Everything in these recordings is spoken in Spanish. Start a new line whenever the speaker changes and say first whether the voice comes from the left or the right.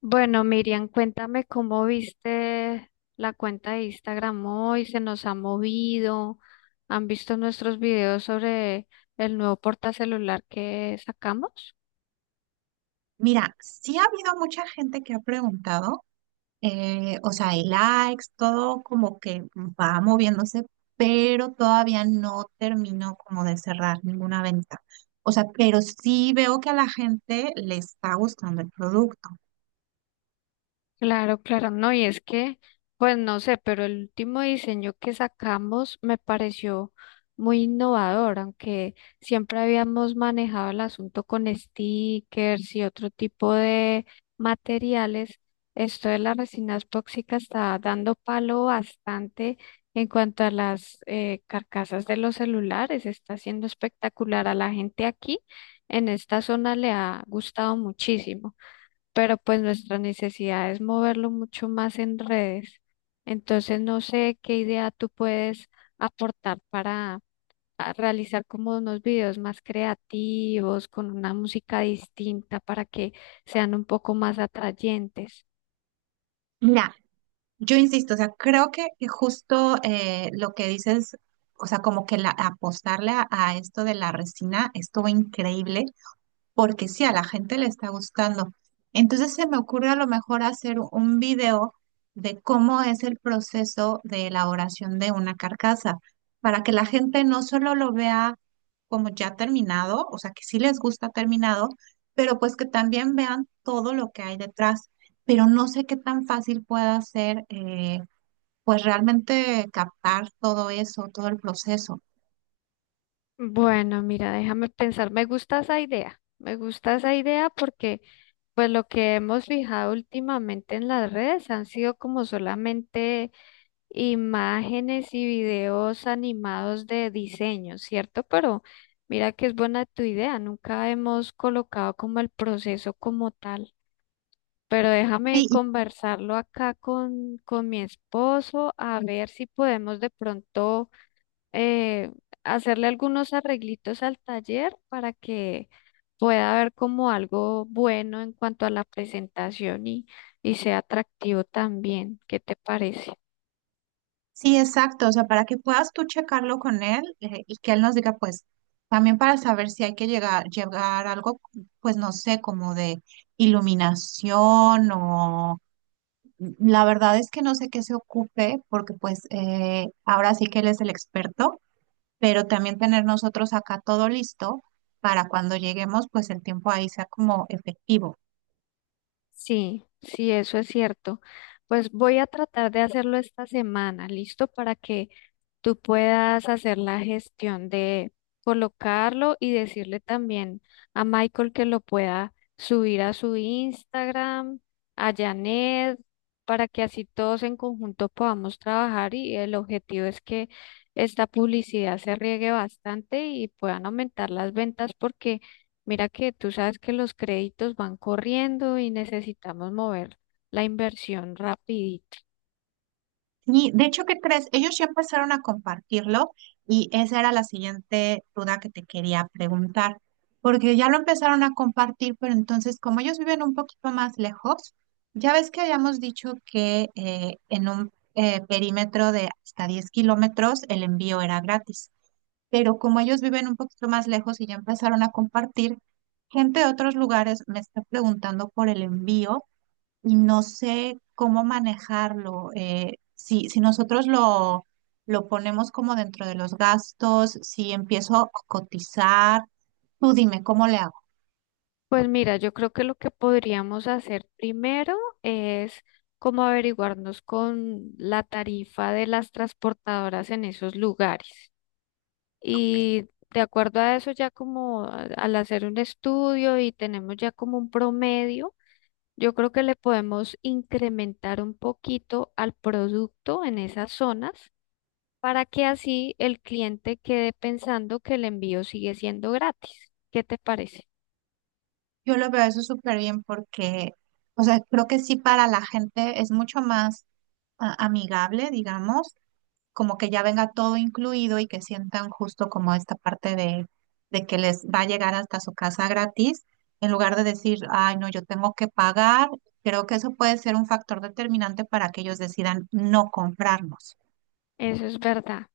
left: Bueno, Miriam, cuéntame cómo viste la cuenta de Instagram hoy, se nos ha movido, han visto nuestros videos sobre el nuevo portacelular que sacamos.
right: Mira, sí ha habido mucha gente que ha preguntado, o sea, hay likes, todo como que va moviéndose, pero todavía no termino como de cerrar ninguna venta. O sea, pero sí veo que a la gente le está gustando el producto.
left: Claro, claro, no, y es que, pues no sé, pero el último diseño que sacamos me pareció muy innovador, aunque siempre habíamos manejado el asunto con stickers y otro tipo de materiales, esto de las resinas tóxicas está dando palo bastante en cuanto a las carcasas de los celulares, está siendo espectacular a la gente aquí, en esta zona le ha gustado muchísimo, pero pues nuestra necesidad es moverlo mucho más en redes. Entonces no sé qué idea tú puedes aportar para a realizar como unos videos más creativos, con una música distinta para que sean un poco más atrayentes.
right: Mira, yo insisto, o sea, creo que justo lo que dices, o sea, como que la, apostarle a esto de la resina estuvo increíble porque sí, a la gente le está gustando. Entonces se me ocurre a lo mejor hacer un video de cómo es el proceso de elaboración de una carcasa, para que la gente no solo lo vea como ya terminado, o sea, que sí les gusta terminado, pero pues que también vean todo lo que hay detrás. Pero no sé qué tan fácil pueda ser, pues realmente captar todo eso, todo el proceso.
left: Bueno, mira, déjame pensar, me gusta esa idea, me gusta esa idea porque pues lo que hemos fijado últimamente en las redes han sido como solamente imágenes y videos animados de diseño, ¿cierto? Pero mira que es buena tu idea, nunca hemos colocado como el proceso como tal. Pero déjame
right: Sí,
left: conversarlo acá con mi esposo a ver si podemos de pronto eh, hacerle algunos arreglitos al taller para que pueda haber como algo bueno en cuanto a la presentación y sea atractivo también. ¿Qué te parece?
right: sí, exacto, o sea, para que puedas tú checarlo con él, y que él nos diga, pues, también para saber si hay que llegar a algo, pues, no sé, como de iluminación o la verdad es que no sé qué se ocupe, porque pues ahora sí que él es el experto, pero también tener nosotros acá todo listo para cuando lleguemos, pues el tiempo ahí sea como efectivo.
left: Sí, sí, eso es cierto. Pues voy a tratar de hacerlo esta semana, ¿listo? Para que tú puedas hacer la gestión de colocarlo y decirle también a Michael que lo pueda subir a su Instagram, a Janet, para que así todos en conjunto podamos trabajar y el objetivo es que esta publicidad se riegue bastante y puedan aumentar las ventas porque mira que tú sabes que los créditos van corriendo y necesitamos mover la inversión rapidito.
right: Sí, de hecho, ¿qué crees? Ellos ya empezaron a compartirlo y esa era la siguiente duda que te quería preguntar, porque ya lo empezaron a compartir, pero entonces como ellos viven un poquito más lejos, ya ves que habíamos dicho que en un perímetro de hasta 10 kilómetros el envío era gratis, pero como ellos viven un poquito más lejos y ya empezaron a compartir, gente de otros lugares me está preguntando por el envío y no sé cómo manejarlo. Si nosotros lo ponemos como dentro de los gastos, si empiezo a cotizar, tú dime cómo le hago.
left: Pues mira, yo creo que lo que podríamos hacer primero es como averiguarnos con la tarifa de las transportadoras en esos lugares.
right: Ok.
left: Y de acuerdo a eso, ya como al hacer un estudio y tenemos ya como un promedio, yo creo que le podemos incrementar un poquito al producto en esas zonas para que así el cliente quede pensando que el envío sigue siendo gratis. ¿Qué te parece?
right: Yo lo veo eso súper bien porque, o sea, creo que sí para la gente es mucho más amigable, digamos, como que ya venga todo incluido y que sientan justo como esta parte de que les va a llegar hasta su casa gratis, en lugar de decir, ay, no, yo tengo que pagar. Creo que eso puede ser un factor determinante para que ellos decidan no comprarnos.
left: Eso es verdad.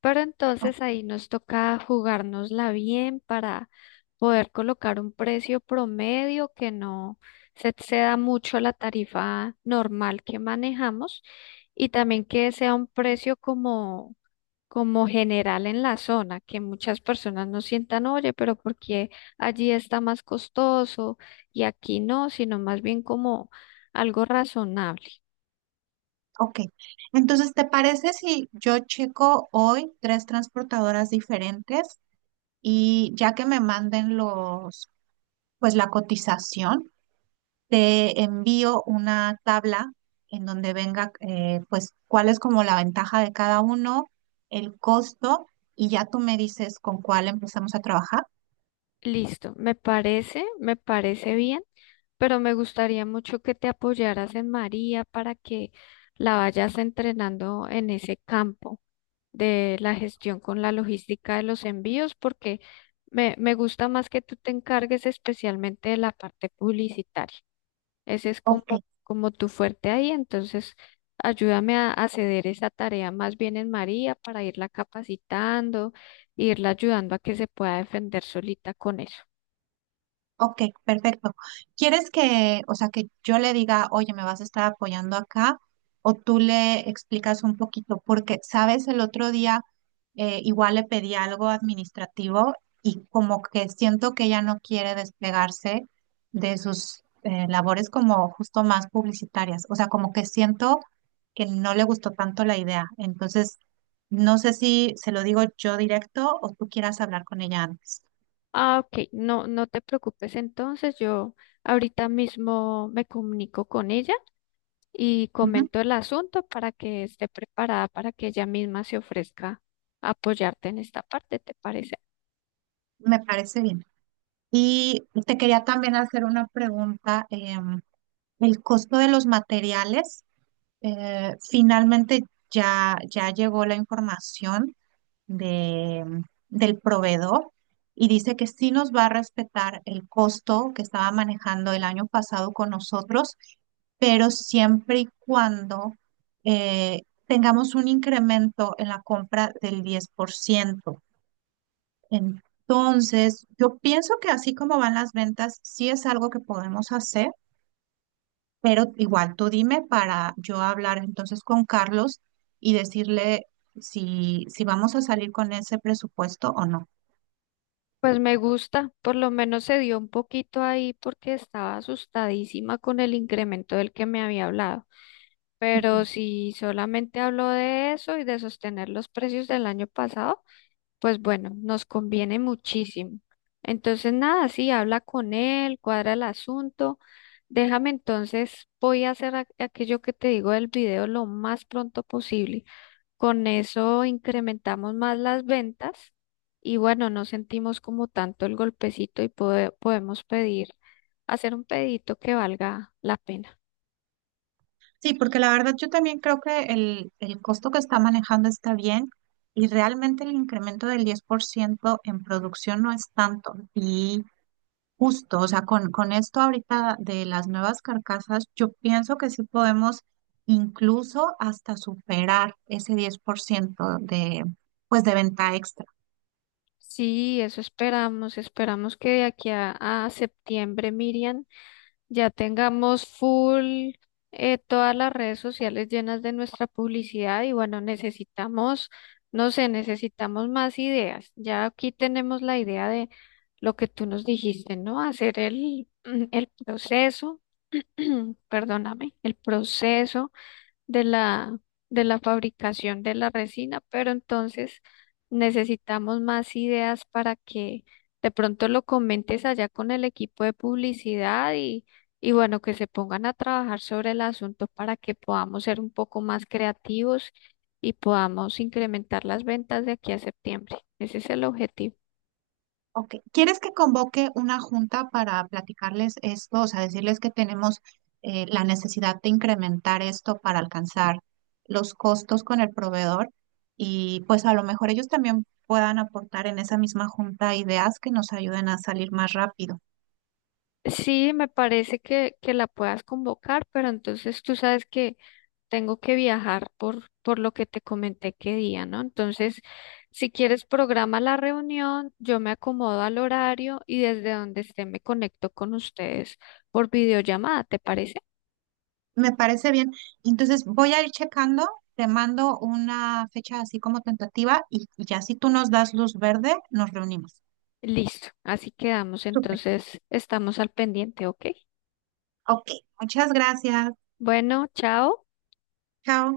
left: Pero
right: O-
left: entonces ahí nos toca jugárnosla bien para poder colocar un precio promedio que no se exceda mucho la tarifa normal que manejamos y también que sea un precio como, como general en la zona, que muchas personas no sientan, oye, pero porque allí está más costoso y aquí no, sino más bien como algo razonable.
right: Ok, entonces, ¿te parece si yo checo hoy tres transportadoras diferentes y ya que me manden pues, la cotización? Te envío una tabla en donde venga, pues, cuál es como la ventaja de cada uno, el costo, y ya tú me dices con cuál empezamos a trabajar.
left: Listo, me parece bien. Pero me gustaría mucho que te apoyaras en María para que la vayas entrenando en ese campo de la gestión con la logística de los envíos, porque me gusta más que tú te encargues especialmente de la parte publicitaria. Ese es
right: Ok,
left: como, como tu fuerte ahí, entonces ayúdame a ceder esa tarea más bien en María para irla capacitando, irla ayudando a que se pueda defender solita con eso.
right: ok, perfecto. ¿Quieres que, o sea, que yo le diga, oye, me vas a estar apoyando acá? O tú le explicas un poquito, porque, sabes, el otro día igual le pedí algo administrativo y como que siento que ella no quiere despegarse de sus labores como justo más publicitarias. O sea, como que siento que no le gustó tanto la idea. Entonces, no sé si se lo digo yo directo o tú quieras hablar con ella antes.
left: Ah, ok, no, no te preocupes. Entonces yo ahorita mismo me comunico con ella y
right: Ujú.
left: comento el asunto para que esté preparada para que ella misma se ofrezca a apoyarte en esta parte, ¿te parece?
right: Me parece bien. Y te quería también hacer una pregunta. El costo de los materiales, finalmente ya llegó la información de, del proveedor y dice que sí nos va a respetar el costo que estaba manejando el año pasado con nosotros, pero siempre y cuando tengamos un incremento en la compra del 10%. Entonces, yo pienso que así como van las ventas, sí es algo que podemos hacer, pero igual tú dime para yo hablar entonces con Carlos y decirle si vamos a salir con ese presupuesto o no.
left: Pues me gusta, por lo menos se dio un poquito ahí porque estaba asustadísima con el incremento del que me había hablado.
right: Ujú.
left: Pero si solamente habló de eso y de sostener los precios del año pasado, pues bueno, nos conviene muchísimo. Entonces, nada, sí, habla con él, cuadra el asunto. Déjame entonces, voy a hacer aquello que te digo del video lo más pronto posible. Con eso incrementamos más las ventas y bueno, no sentimos como tanto el golpecito y podemos pedir, hacer un pedito que valga la pena.
right: Sí, porque la verdad yo también creo que el costo que está manejando está bien y realmente el incremento del 10% en producción no es tanto. Y justo, o sea, con esto ahorita de las nuevas carcasas, yo pienso que sí podemos incluso hasta superar ese 10% de, pues, de venta extra.
left: Sí, eso esperamos. Esperamos que de aquí a septiembre, Miriam, ya tengamos full todas las redes sociales llenas de nuestra publicidad y bueno, necesitamos, no sé, necesitamos más ideas. Ya aquí tenemos la idea de lo que tú nos dijiste, ¿no? Hacer el, el proceso, perdóname, el proceso de la, de la fabricación de la resina, pero entonces necesitamos más ideas para que de pronto lo comentes allá con el equipo de publicidad y bueno, que se pongan a trabajar sobre el asunto para que podamos ser un poco más creativos y podamos incrementar las ventas de aquí a septiembre. Ese es el objetivo.
right: Ok, ¿quieres que convoque una junta para platicarles esto? O sea, decirles que tenemos la necesidad de incrementar esto para alcanzar los costos con el proveedor y pues a lo mejor ellos también puedan aportar en esa misma junta ideas que nos ayuden a salir más rápido.
left: Sí, me parece que la puedas convocar, pero entonces tú sabes que tengo que viajar por lo que te comenté que día, ¿no? Entonces, si quieres, programa la reunión, yo me acomodo al horario y desde donde esté me conecto con ustedes por videollamada, ¿te parece?
right: Me parece bien. Entonces voy a ir checando, te mando una fecha así como tentativa y ya si tú nos das luz verde, nos reunimos.
left: Listo, así quedamos,
right: Súper.
left: entonces estamos al pendiente, ¿ok?
right: Ok, muchas gracias.
left: Bueno, chao.
right: Chao.